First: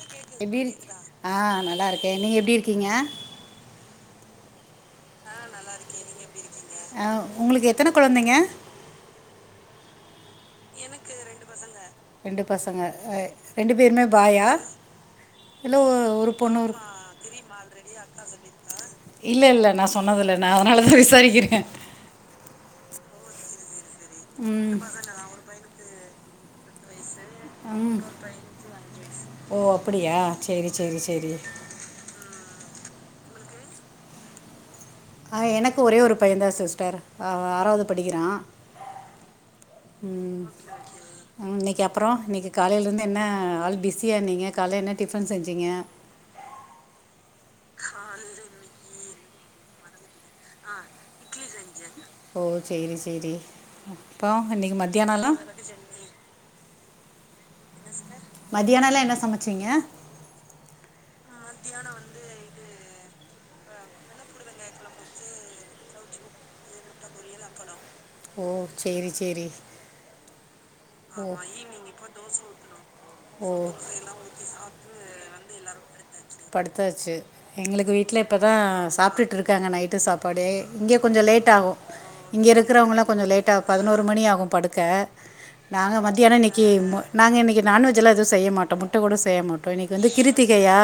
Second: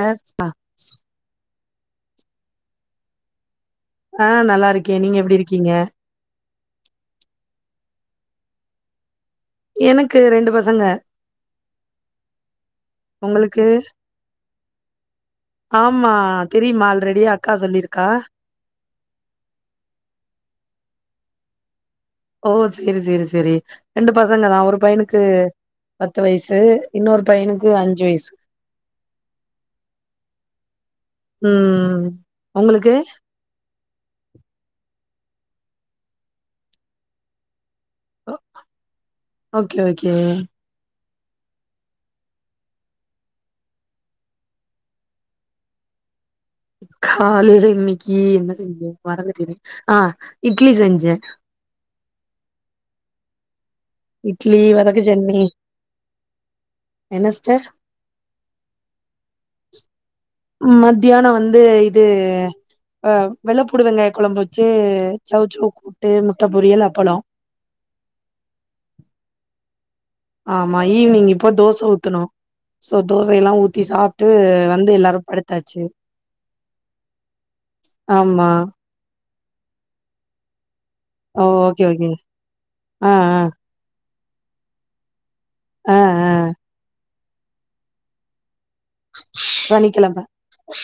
S எப்டி இருக் ஆ நல்லா இருக்கே நீங்க எப்டி இருக்கீங்க அ நல்லாருக்கே நீங்க எப்டி இருக்கீங்க அ உங்ளுக்கு எத்தன கொழந்தைங்க எனக்கு ரெண்டு பசங்க ரெண்டு பசங்க உங்களுக்கு? ரெண்டு பேருமே பாயா இல்லை ஆமா ஒரு பொண்ணு தெரியுமா ஆல்ரெடி அக்கா சொல்லிருக்கா இல்ல இல்ல நா சொன்னதுல்ல நான் அதுனாலதா விசாரிக்கிறே ஓ சேரி சேரி சேரி ரெண்டு பசங்க தா ஒரு ம் பையனுக்கு பத்து வயசு இன்னொரு பையனுக்கு அஞ்சு வையசு ஓ அப்படியா சேரி சேரி சேரி ம். உங்களுக்கு அ எனக்கு ஒரே ஒரு பையதா சிஸ்டர் அ ஆறாவது படிக்கிறா ஓ ஓகே, ஓகே. ம் இன்னைக்கு அப்றோ இன்னைக்கு காலைல இருந்து என்ன ஆள் பிஸியாக நீங்க காலைல என்ன டிஃபன் செஞ்சிங்க காலில இன்னைக்கி ஆ இட்லி செஞ்சே ஓ சேரி சேரி இட்லி வதக்கு சட்னி என்ன ஸிஸ்டர் மத்தியானல்லா என்ன சமச்சீங்க மத்தியான வந்து இது ஆ வெள்ளப்பூண்டு வெங்காய கொழம்பு வச்சு சௌவ்சௌவ் கூட்டு முட்ட பொரியல் அப்பளோ ம் சேரி சேரி ஆமா அ ஈவினிங் இப்போ தோச ஈவ்னிங் இப்ப ஊத்தணு தோச சோ தோசையெல்லா ஊத்தணு ஊத்தி எல்லா சாப்ட்டு ஊத்தி வந்து சாப்ட்டு எல்லாரு படுத்தாச்சு வந் படுத்தாச்சு எங்களுக்கு வீட்ல ஆமா இப்பதா சாப்டுட் இருகாங்க நைட்டு சாப்பாடே இங்க கொஞ்சோ ஓ லேட் ஆகு ஓகே ஓகே இங்க இருக்குறவங்களா ஆ கொஞ்சோ லேட் ஆ ஆக் பதினோரு மணி ஆகு படுக்க ஆ நாங்க ஆ மத்தியான இன்னைக்கு முட் நாங்க இன்னைக்கு நான் வெஜ்ஜுலா எது செய்ய மாட்டோ முட் முட்ட கூட செய்ய மாட்டோ இன்னைக்கு வந்து சனிக்கிழம கிருத்திகையா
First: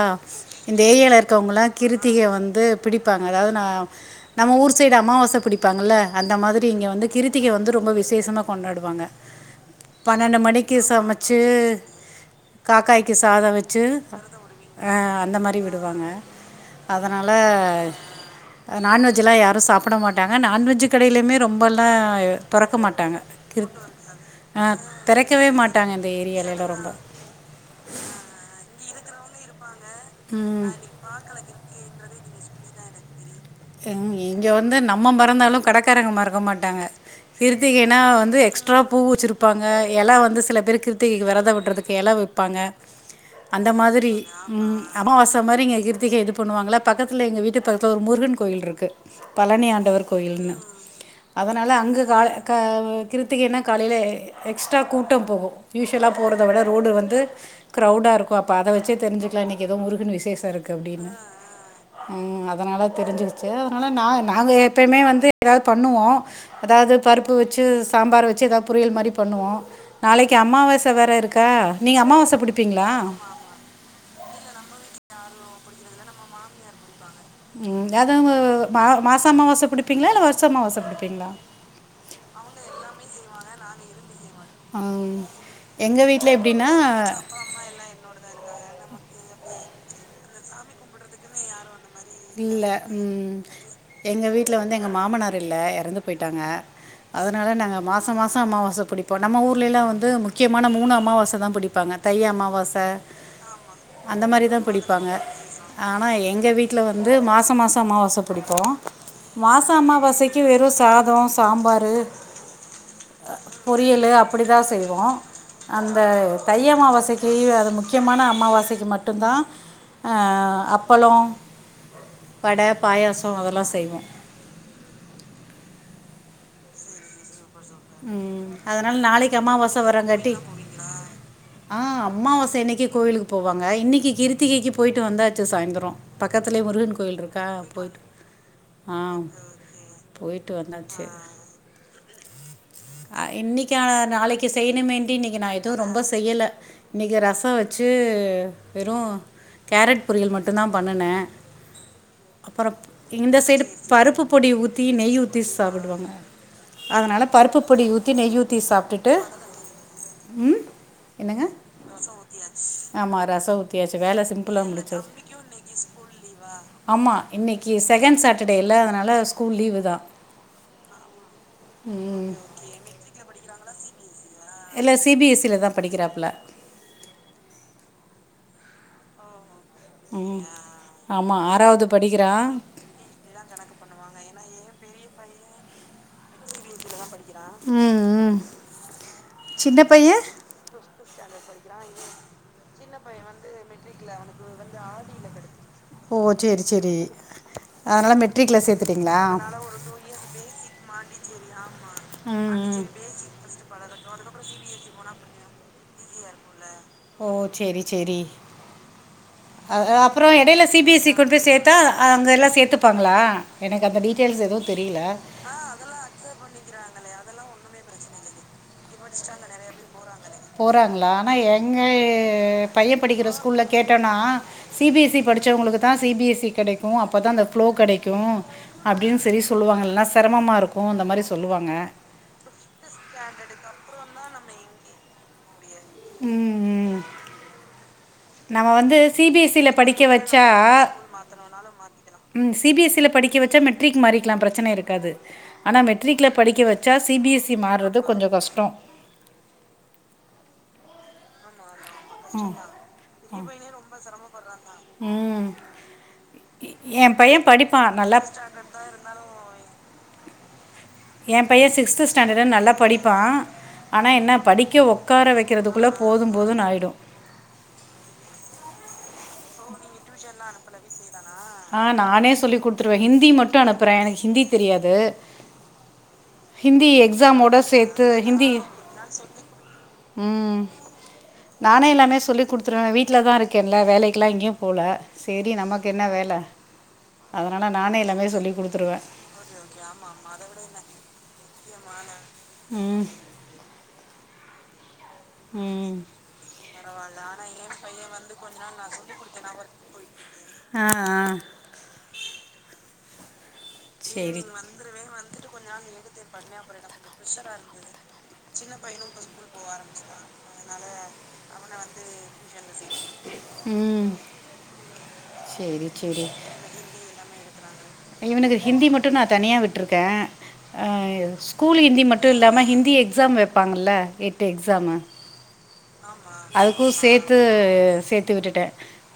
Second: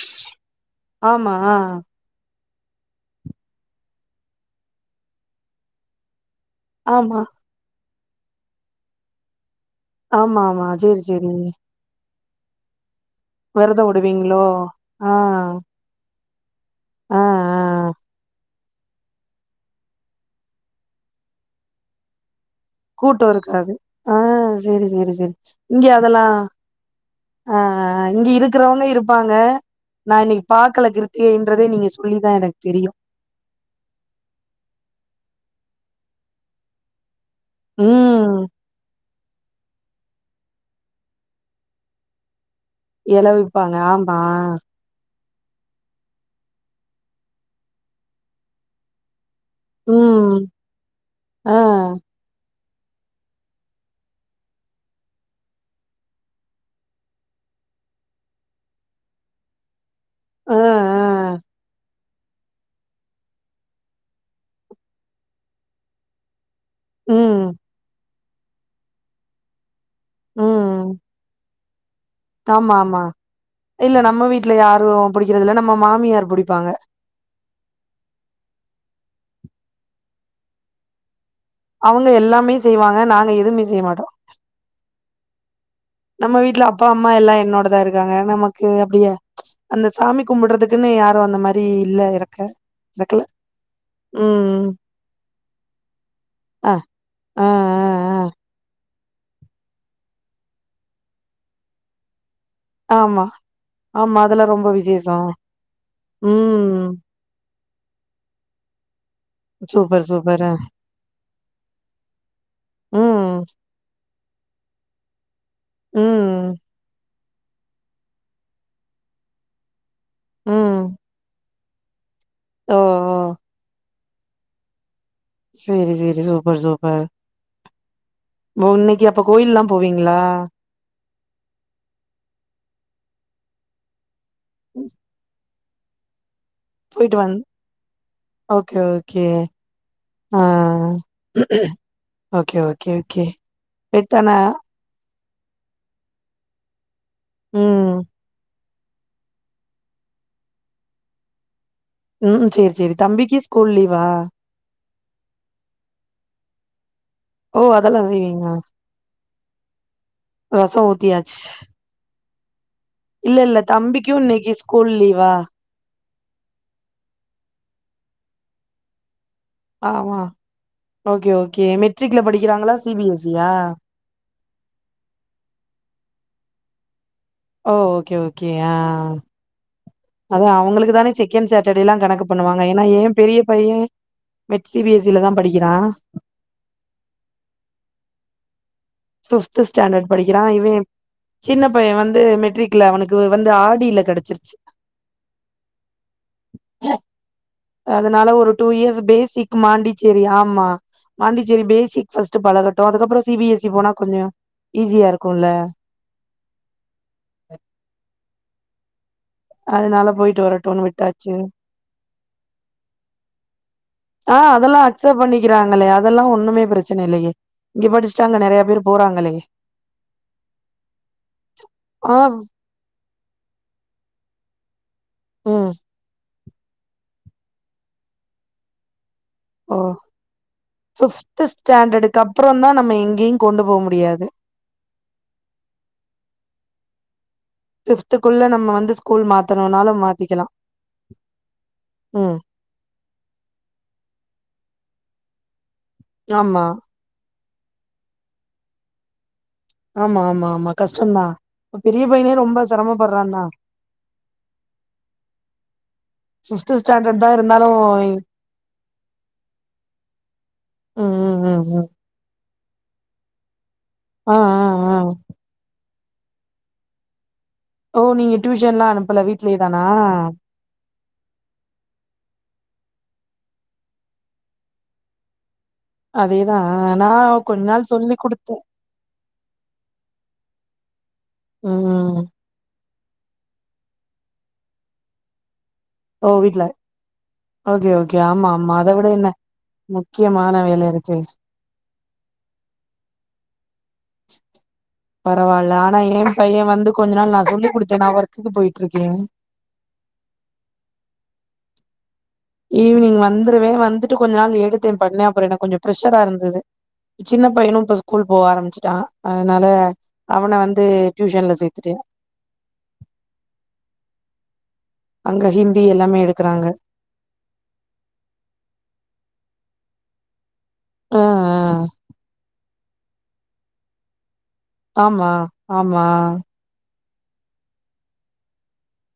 இந்த ஏரியல ஆமா ஆ இருக்கவங்ளா கிருத் த்திக வந்து பிடிப்பாங்க அதாவது நா நம்ம ஊர் சைடு அமாவாச பிடிப்பாங்கல்ல அந்த மாதி ரி இங்க வந்து ஆமா கிருத்திக வந்து ரொம்ப விசேஷமா கொண்டாடுவாங்க பன்னெண்டு ஆமா ஆமா மணிக்கு சேரி சேரி சமச்சூ காக்காய்க்கு சாத வச்சு விரதோ விடுவீங்களோ அ ஆ அந்த மாரி விடுவாங்க ஆ ஆ அதனால நான்வெஜ்லா யாரு சாப்ட மாட்டாங்க நான்வெஜ் கடையிலுமே ரொம்பலா தொறக்க மாட்டாங்க கூட்டோ கிரு இருக்காது ஆ சேரி சேரி சேரி இங்க இந்த அதெல்லா ஏரியாலலாம் ரொம்ப அ இங்க இருக்கிறவங்க இருப்பாங்க நா இன்னைக்கு பாக்கல கிருத்திகைன்றதே நீங்க சொல்லி தா எனக்கு தெரியு இங்க வந்து நம்ம மறந்தாலு கடக்காரங்க மறக்க மாட்டாங்க கிருத்திகைன்னா வந்து ம் எக்ஸ் ட்ரா பூ வச்சுருப்பாங்க எல்லா வந்து சில பேரு கிருத்திகைக்கு விரதோ விட்றதுக்கு எல விப்பாங்க எல அந்த விப்பாங்க மாதிரி ஆமா ம் அமாவாச மாறி இங்க கிருத்திக இது பண்ணுவாங்கல்ல பக்கத்துல எங்க வீட்டு பக்கத்துல ஒரு முருகன் கோயில் இருக்கு பழனியாண்டவர் ம் கோயில்னு அதனால ஆ அங்க கால கா கிருத்திகைன்னா காலையிலே எக்ஸ்ட்ரா கூட்டம் போகு யூஸ்வலா போறத விட ரோடு வந்து கிரௌடா இருக்கு அப்போ அதை வெச்சே தெரிஞ்சிக்கலா இன்னிக்கு ஏதோ முரு கனுக்கு விசேஷோ அ இருக்கு அப்டின்னா அ ம் அதனால தெரிஞ்ச சி அதனாவ நா நாங்க எப்பயுமே வந்து ஏதாது பண்ணுவோ அதாது பருப்பு ம் வெச்சு சாம்பார் வெச்சு ஏதாது பொரியல் மாரி பண்ணுவோ நாளைக்கி அம்மாவாச ம் வேற இருக்கா நீங்க அம்மாவாச ஆமா ஆமா இல்ல நம்ம வீட்ல யாரு புடிக்கறதில்ல நம்ம மாமியார் புடிப்பாங்க ம் இந்ததுங்க மா மாச அம்மாவாச புடிப்பீங்ளா இல்ல வருஷ அம்மாவாச புடிப்பீங்களா அவூங்க எல்லாமே செய்வாங்க நாங்க எதுவுமே செய் மாட்டோ அ ம் நம்ம வீட்ல அப்பா அம்மா எல்லா என்னோடதா இருக் இருக்காங்க நமக்கு அப்டியா அந்த சாமி கும்புட்றதுக்குன்னு யாரு அந்த மாரி இல்ல ஏறக் இல்ல ம் எங்க வீட்ல ம் வந்து எங்க மாமனார் இல்ல எறந்து போயிட்டாங்க அ அ அ அதனால நாங்க மாச அ மாசே அமாவாச புடிப் இப்ப நம்ம ஊர்லைலாம் வந்து முக்கியமான மூனு அமாவாசை தா புடிப்பங்க தை அமாவா ட ஆமா ஆமா அந்த அதெல்லாம் மாரிதா ரொம்ப புடிப்பாங்க விசேஷம். ஆனா எங்க வீட் ம் ல வந்து மாசம் மாசம் அமாவாசை புடிப்போ மாசோ சூப்பர் அமாவாசைக்கு சூப்பர் அ வெறு சாதோ சாம்பாரு ம் பொரியலு அப்புடி தா செய்வோ அந்த ம் தை அமாவாசைக்கு அது முக்கியமான அம்மாவாசைக்கு மட்டுதா அ ம் அப்பளோ வட ஓ ஓ பாயாசோ அதெல்லா செய்வோ சேரி சேரி சூப்பர் சூப்பர் ம் ஓ அதனால இன்னைக்கு அப்ப நாளைக்கு கோயில்லாம் அம்மாவாச போவீங்களா? வரறாங்காட்டி ஆ அமாவாச அன்னைக்கு கோவிலுக்கு போவாங்க இன்னிக்கி கிருத்திகைக்கி போயிட்டு வந்தா ச்சு சாயிந்தரோ பக்கத்துலயே முருகன் போயிட்டு கோயில் வந் இருக்கா போயிட்டு ஓகே ஆ ஓகே அ போயிட்டு வந்தாச்சு ஓகே ஓகே ஓகே இப்ப நா இன்னிக்கு நா எதும் ரொம்ப செய்யல இன்னிக்கி ரசோ வெச்சி ம் வெறு கேரட் பொரியல் மட்டு தா பண்ணுனே ம் சேரி அப்புறம் சேரி இந்த தம்பிக்கு சைடு ஸ்கூல் லீவா பருப்பு பொடி ஊத்தி நெய் ஊத்தி சாப்புடுவாங்க அதனால பருப்பு ஓ பொடி அதெல்லா ஊத்தி நெய் செய்வீங்களா ஊத்தி சாப்டுட்டு ம் ரசோ ஊத்தியாச்சு என்னங்க ஆமாம் இல்ல இல்ல ரசம் தம்பிக்கு இன்னைக்கி ஸ்கூல் லீவா இன்னிக்கு ஸ்கூல் லீவா ஆமா இன்னைக்கி செகண்ட் சாட்டர்டே இல்ல அதனால ஆமா ஓகே ஓகே மெட்ரிக்ல படிக்கிறாங்களா சி பி எஸ் சி யா இல்ல சி பி எஸ் சி ல தா படிக்கிறாப்புல ஓ ஓகே ஓகே ஆ ஆ ம் அதா அவுங்களுக்கு தானே ஆமாம் செகண்ட் ஆறாவது சேட்டர்டேலா கணக்குப் படிக்கிறான் பண்ணுவாங்க ஏன்னா ஏம் பெரிய பைய மெட் சி பி எஸ் சி ல தா படிக்கிறா சி பி எஸ் சி ல தா படிக்கிறா ம் ம் ஃபிப்த் சின்ன ஸ்டாண்டர்ட் பையன் படிக்கிறா இவே சின்ன பைய வந்து மெட்ரிக்ல அவனுக்கு வந்து ஆவடில கேடைச்சிருச்சி ஓ சரி சரி அதனால் அதனால ஒரு மெட்ரிக்கில் டூ இயர்ஸ் சேர்த்துட்டிங்களா பேசிக் மாண்டி சேரி ஆமா பாண்டிச்சேரி பேசிக்ஸ் ம் ம். பழகட்டும் அதுக்கப்றோ சி பி எஸ் இ போனா கொஞ்சோ ஈஸியா இருக்கும்ல ஓ சேரி சேரி அ அதனால அப்பறோ போயிட்டு எடையில சி வரட்டுன்னு பி எஸ் சி கொண்டு விட்டாச்சு போய் சேத்த தா அங்க எல்லா சேத்துப்பாங்களா எனக்கு அந்த டி ஆ அதெல்லா அக்சப்ட் பண்ணிக்கிறாங்களே அதெல்லா ஒண்ணுமே பிரச்சன இல்லையே இங்க படிச்சட்டு அங்க நெறயா பேரு போறாங்களா ஆனா எங்க ஆ பையே படிக்கிற ஸ்கூல்ல கேட்டனா சி பி எஸ் சி ம் படிச்சவங்களுக்கு தா சி பி எஸ் சி கெடைக் க்கும் அப்பதா அந்த ஃப்ளோ கெடைக்கும் அப்படின்னு சரி ஓ சொல்லுவாங்க இல்லன்னா செரமமா இருக்கும் அந்த மாரி சொல்லுவாங்க அப்றோ தா நம்ம எங்கேயு கொண்டு போக முடியாது ம் ம் ஃபிப்துக்குள்ள நம்ம வந்து school C B S C ல மாத்தணுனாலு படிக்க வச்சா மாத்திக்கலா ம் சி பி எஸ் சி யில படிக்க வச்சா மெட்ரிக் மாறிக்கலா பிரச்சன இருக்காது ஆனா மெட்ரிக்ல படிக்க ஆமா வச்சா சி பி எஸ் சி மாறுறது கொஞ்சோ கஷ்டோ ஆமா ஆமா ஆமா கஷ்டம்தா இப்ப பெரிய பையனே ரொம்ப செரமப்படுறாந்தா ம் பிப்து என் ஸ்டாண்டர்ட் தா பையன் இருந்தாலு படிப்பான் நல்லா ம் ஏ ம் ம் பையே ம் சிக்ஸ்த்து ஸ்டாண்டர்டுன்னு நல்லா படிப்பா ஆனா என்ன ஆ ஆ படிக்க ஆ உட்கார வைக்கிறதுக்குள்ள போதும் போதும்ன்னு ஆகிடும் ஓ நீங்க டியூஷன்ல்லா அனுப்புல வீடலயே தானா அனுப்பல விட்லயே தானா ஆ நானே சொல்லி குடுத்துருவே ஹிந்தி மட்டும் அனுப்புறே எனக்கு ஹிந்தி தெரியாது அதேதா ஹிந்தி நா எக்ஸாமோட கொஞ்ச நாள் சேத்து சொல்லி ஹிந்தி குடுத்தே ம் நானே எல்லாமே ம் சொல்லி குடுத்துருவே வீட்டில தா இருக்கென்ல வேலைக்கெலா எங்கயு போகல செரி நமக்கு என்ன ஓ வேல வீட்ல அதனால ஓகே நானே ஓகே எல்லாமே ஆமா சொல்லி ஆமா அத குடுத்துருவே விட என்ன முக்கியமான வேல இருக்கு முக்கியமான ம் பரவால்ல ம் ஆனா ஏ பையே வந்து கொஞ்ச நாள் நா சொல்லிக் குடுத்தே நா ஒர்க்குக்கு போயிட்டு இருக்கே ஆ ஆ ஈவினிங் வந்து துருவே வந்துட்டு கொஞ்ச சரி நாள் எடுத்தே பண்ண அப்றோ எனக்கு கொஞ்சோ ப்ரெஷரா இருந்தது சின்ன பையனும் இப்ப ஸ்கூல் போக ஆரம்பிச்சுட்டா அதனால அவன வந்து டியூஷன்ல சேத்துட்டே ம் அங்க ஹிந்தி சரி எல்லாமே சரி எடுக்குறாங்க இவனுக்கு ஹிந்தி மட்டும் நா தனியா விட்டருக்கே ஆ ஸ்கூல் ஹிந்தி மட்டும் இல்லாம ஹிந்தி எக்ஸாம் வெப் ப்பாங்கல்ல எட்டு எக்ஸாம் ஆமா ஆமா அதுக்கும் சேத்து சேத்து விட்டுட்டே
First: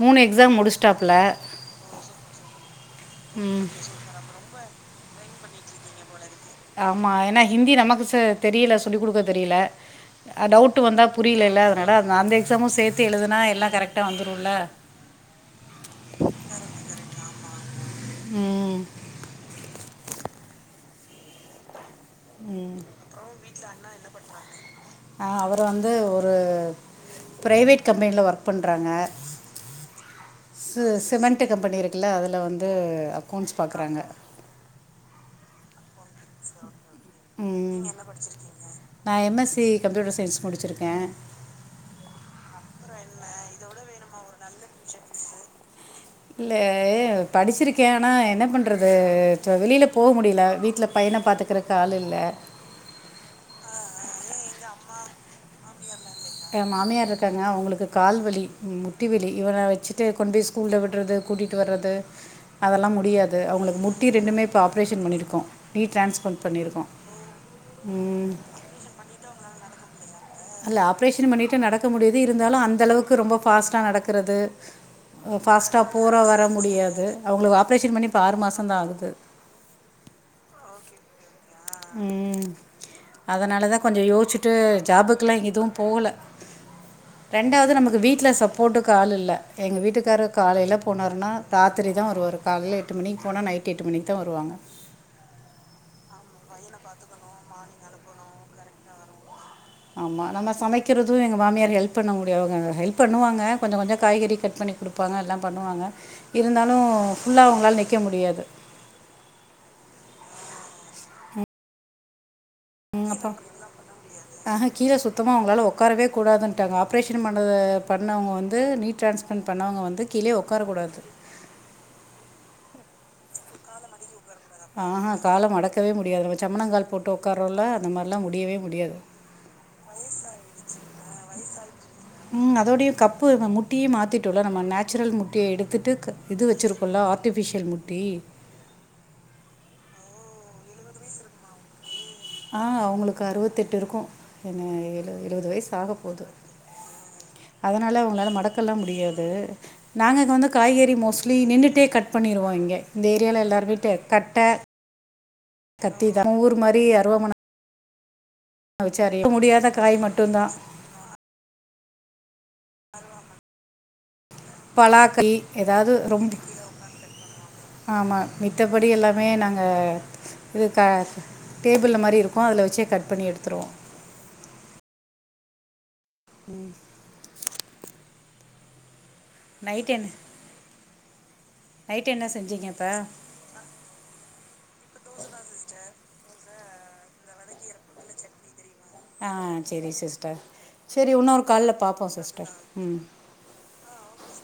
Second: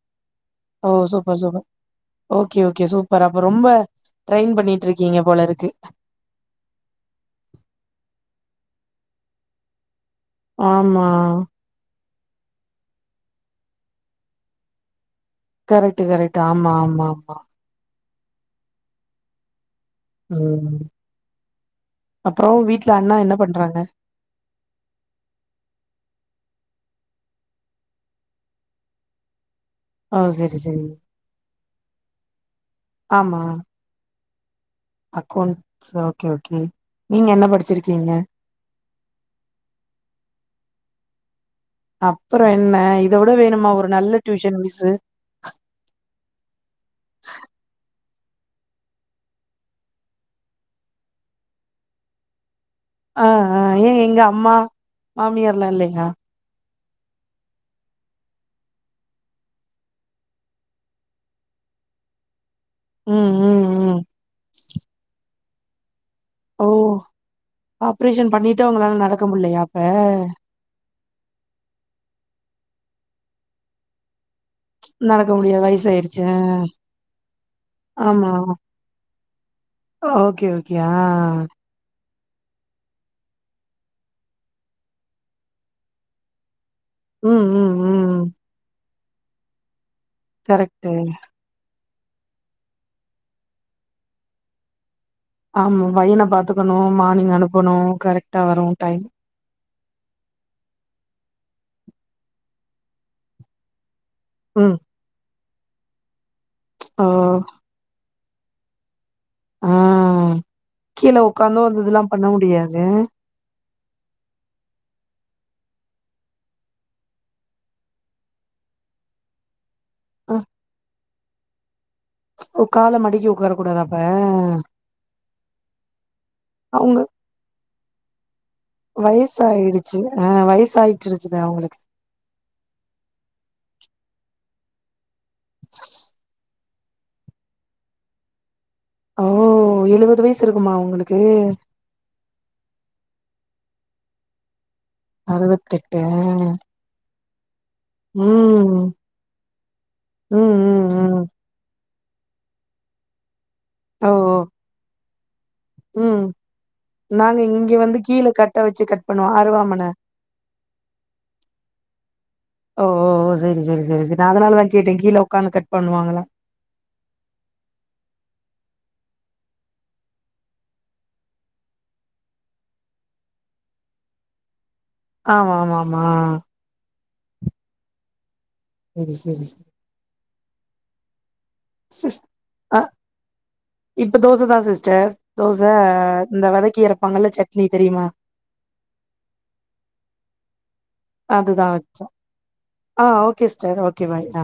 மூணு எக்ஸாம் முடிச்சு ஓ super super okay okay super அப்ப ம் ரொம்ப ட்ரெயின் பண்ணிட்டு இருக்கீங்க போல இருக்கு ஆமா ஏன்னா ஹிந்தி நமக்கு தெரியல சொல்லி் குடுக்க தெரியல டவுட்டு வந்தா ஆமா புரியலேல அதனால அந்த எக்ஸாமும் சேத்து எழுதுனா எல்லா கரெக்டா வந்துருல்ல கரெக்ட் கரெக்ட் ஆமா ஆமா ஆமா ம் ம் அப்பறோ வீட்டுல அண்ணா என்ன பண்றாங்க ஆ அவரு வந்து ஒரு ப்ரைவேட் கம்பெனில ஒர்க் பண்றாங்க ஓ சரி ச சரி சிமெண்ட் கம்பெனி இருக்குல்ல அதில வந்து ஆமா அக்கௌண்ட்ஸ் பாக்குறாங்க அக்கௌண்ட்ஸ் ஓகே ஓகே நீங்க என்ன படிச்சிருக்கீங்க நா எம்எஸ்சி கம்ப்யூட்டர் சயின்ஸ் முடிச்சிருக்க அப்பற என்ன இத விட வேணுமா ஒரு நல்ல டியூஷன் மிஸ்ஸு இல்ல படிச்சிருக்க ஆனா என்ன பண்றது வெளில போ முடில வீட்ல பையன பாத்துக்குற ஆள் இல்ல ஆ ஆ ஏ எங்க அம்மா மாமியார்லா இல்லயா ஏ மாமியார் இருக்காங்க அவங்களுக்கு கால்வலி முட்டி வலி இவன வச்சுட்டு கொண்டு போய் ஸ்கூல்ல விடுறது கூட்டிட்டு வர்றது அதெல்லா ம் முடியாது ம் அவங்களுக்கு ம் முட்டி ரெண்டுமே இப்ப ஆப்ரேஷன் பண்ணிருக்கோ நீ டிரான்ஸ்ப ஓ ஆப்ரேஷன் பண்ணிட்டு அவங்களால நடக்க முடியலையா அப்ப அல்ல ஆப்ரேஷன் பண்ணிட்டு நடக்க முடியுது இருந்தாலு அந்த அளவுக்கு ரொம்ப ஃபார்ஸ்ட்டா நடக்குறது நடக்க முடியாது ஃபார்ஸ்ட்டா போற வயசாயிருச்சு ஆ வர முடியாது அவங்களுக்கு ஆப்ரேஷன் பண்ணி இப்ப ஆமா ஆறு மாச தா ஆகுது ஓகே ஓகே ஆ ம் அதனால தா கொஞ்சோ யோசிச்சுட்டு ஜாபுக்கெல்லா எதுவு போல ம் ம் ரெண்டாவது நமக்கு வீட்ல ம் சப்போர்ட்டுக்கு ஆள் இல்ல எங்க வீட்டுக்காரு காலைல கரெக்ட்டு போனாருனா ராத்திரி தா வருவாரு காலைல எட்டு மணிக்கு போனா நைட்டு எட்டு மணிக்கு தா வருவாங்க ஆமா பையன பாத்துக்கணு மார்னிங் அனுப்பனு கரெக்ட்டா வரு டைம் ஆமா நம்ம சமைக்கிறது எங்க மாமியார் ஹெல்ப் பண்ண முடியாது அவங்க ஹெல்ப் பண்ணுவாங்க கொஞ்சோ கொஞ்சோ காய்கறி கட் பண்ணி ம் குடுப்பாங்க எல்லா பண்ணுவாங்க இருந்தாலு ஓ ஃபுல்லா அவங்களால நிக்க முடியாது ஆ கீழ உக்காந்து அந்த இதெல்லா பண்ண முடியாது ம் அப்ற ஆஹா கீழ சுத்தமா அவங்களால உக்காரவே கூடாதுன்ட்டாங்க ஆப்ரேஷன் பண்ண பண்ணவங்க வந்து நீ டிரான்ஸ பன் பண்ணவங்க வந்து அ கீழயே உக்காரக் கூடாது ஓ கால மடக்கி உக்கார கூடாதா அப்ப ஆஹா கால மடக்கவே முடியாது நம்ம சமனங்கால் அவங்க போட்டு உக்காறோல அந்த மாதிரிலா முடியவே முடியாது வயசாவிடு ஆ வயசு ஆயிட்டுருச்சுல அவங்களுக்கு ம் அதோடயு கப்பு முட்டியே மாத்திட்டோல நம்ம நேச்சுரல் முட்டிய எடுத்துட்டு க இது வச்சுருக்கோ ஆர்டிஃபிஷியல் முட்டி ஓ எழுவது வயசு இருக்குமா அவங்களுக்கு ஆ அவங்களுக்கு அறுபத்தெட்டு இருக்கு என்ன எழு எழுபது அறுவத்தெட்டா அதனால அவங்களால மடக்கல்லா முடியாது நாங்க இங்க ம் வந்து ம் காய்கறி ம் மோஸ்ட்லி நின்னுட்டே கட் பண்ணிடுவோ இங்க இந்த ஏரியால எல்லாரு வீட்டு ஓ கட்ட ஓ ம் கத்திதா ஊர் மாரி அருவமன நாங்க இங்க வந்து கீழ கட்ட வச்சு கட் பண்ணுவோ வெட்ட முடியாத அருவாமன காய் மட்டு தா ஓ ஓஓ சரி சரி சரி சரி நா அதனால தா கேட்ட கீழ பலாக்காய் உக்காந்து கட் ஏதாவது பண்ணுவாங்களா ஆமா மித்தபடி எல்லாமே நாங்க இது க டேபிள்ல்ல மாரி இருக்கு அதுல வச்சே கட் பண்ணி எடுத்துருவோ ஆமா மா மா உகு சேரி நைட் என்ன நைட் சிஸ் என்ன செஞ்சி கா அ இப்பா இப்ப தோசை தா சிஸ்டர் தோசை இந்த வதக்கி அறப்பாகல சட்னி தெரியுமா ஆ சேரி சிஸ்டர் சேரி இன்னொரு அதுதா கால்ல வச்சோ பாப்போ சிஸ்டர் ம் ஆ ஓகே சிஸ்டர் ஓகே பாய் ஆ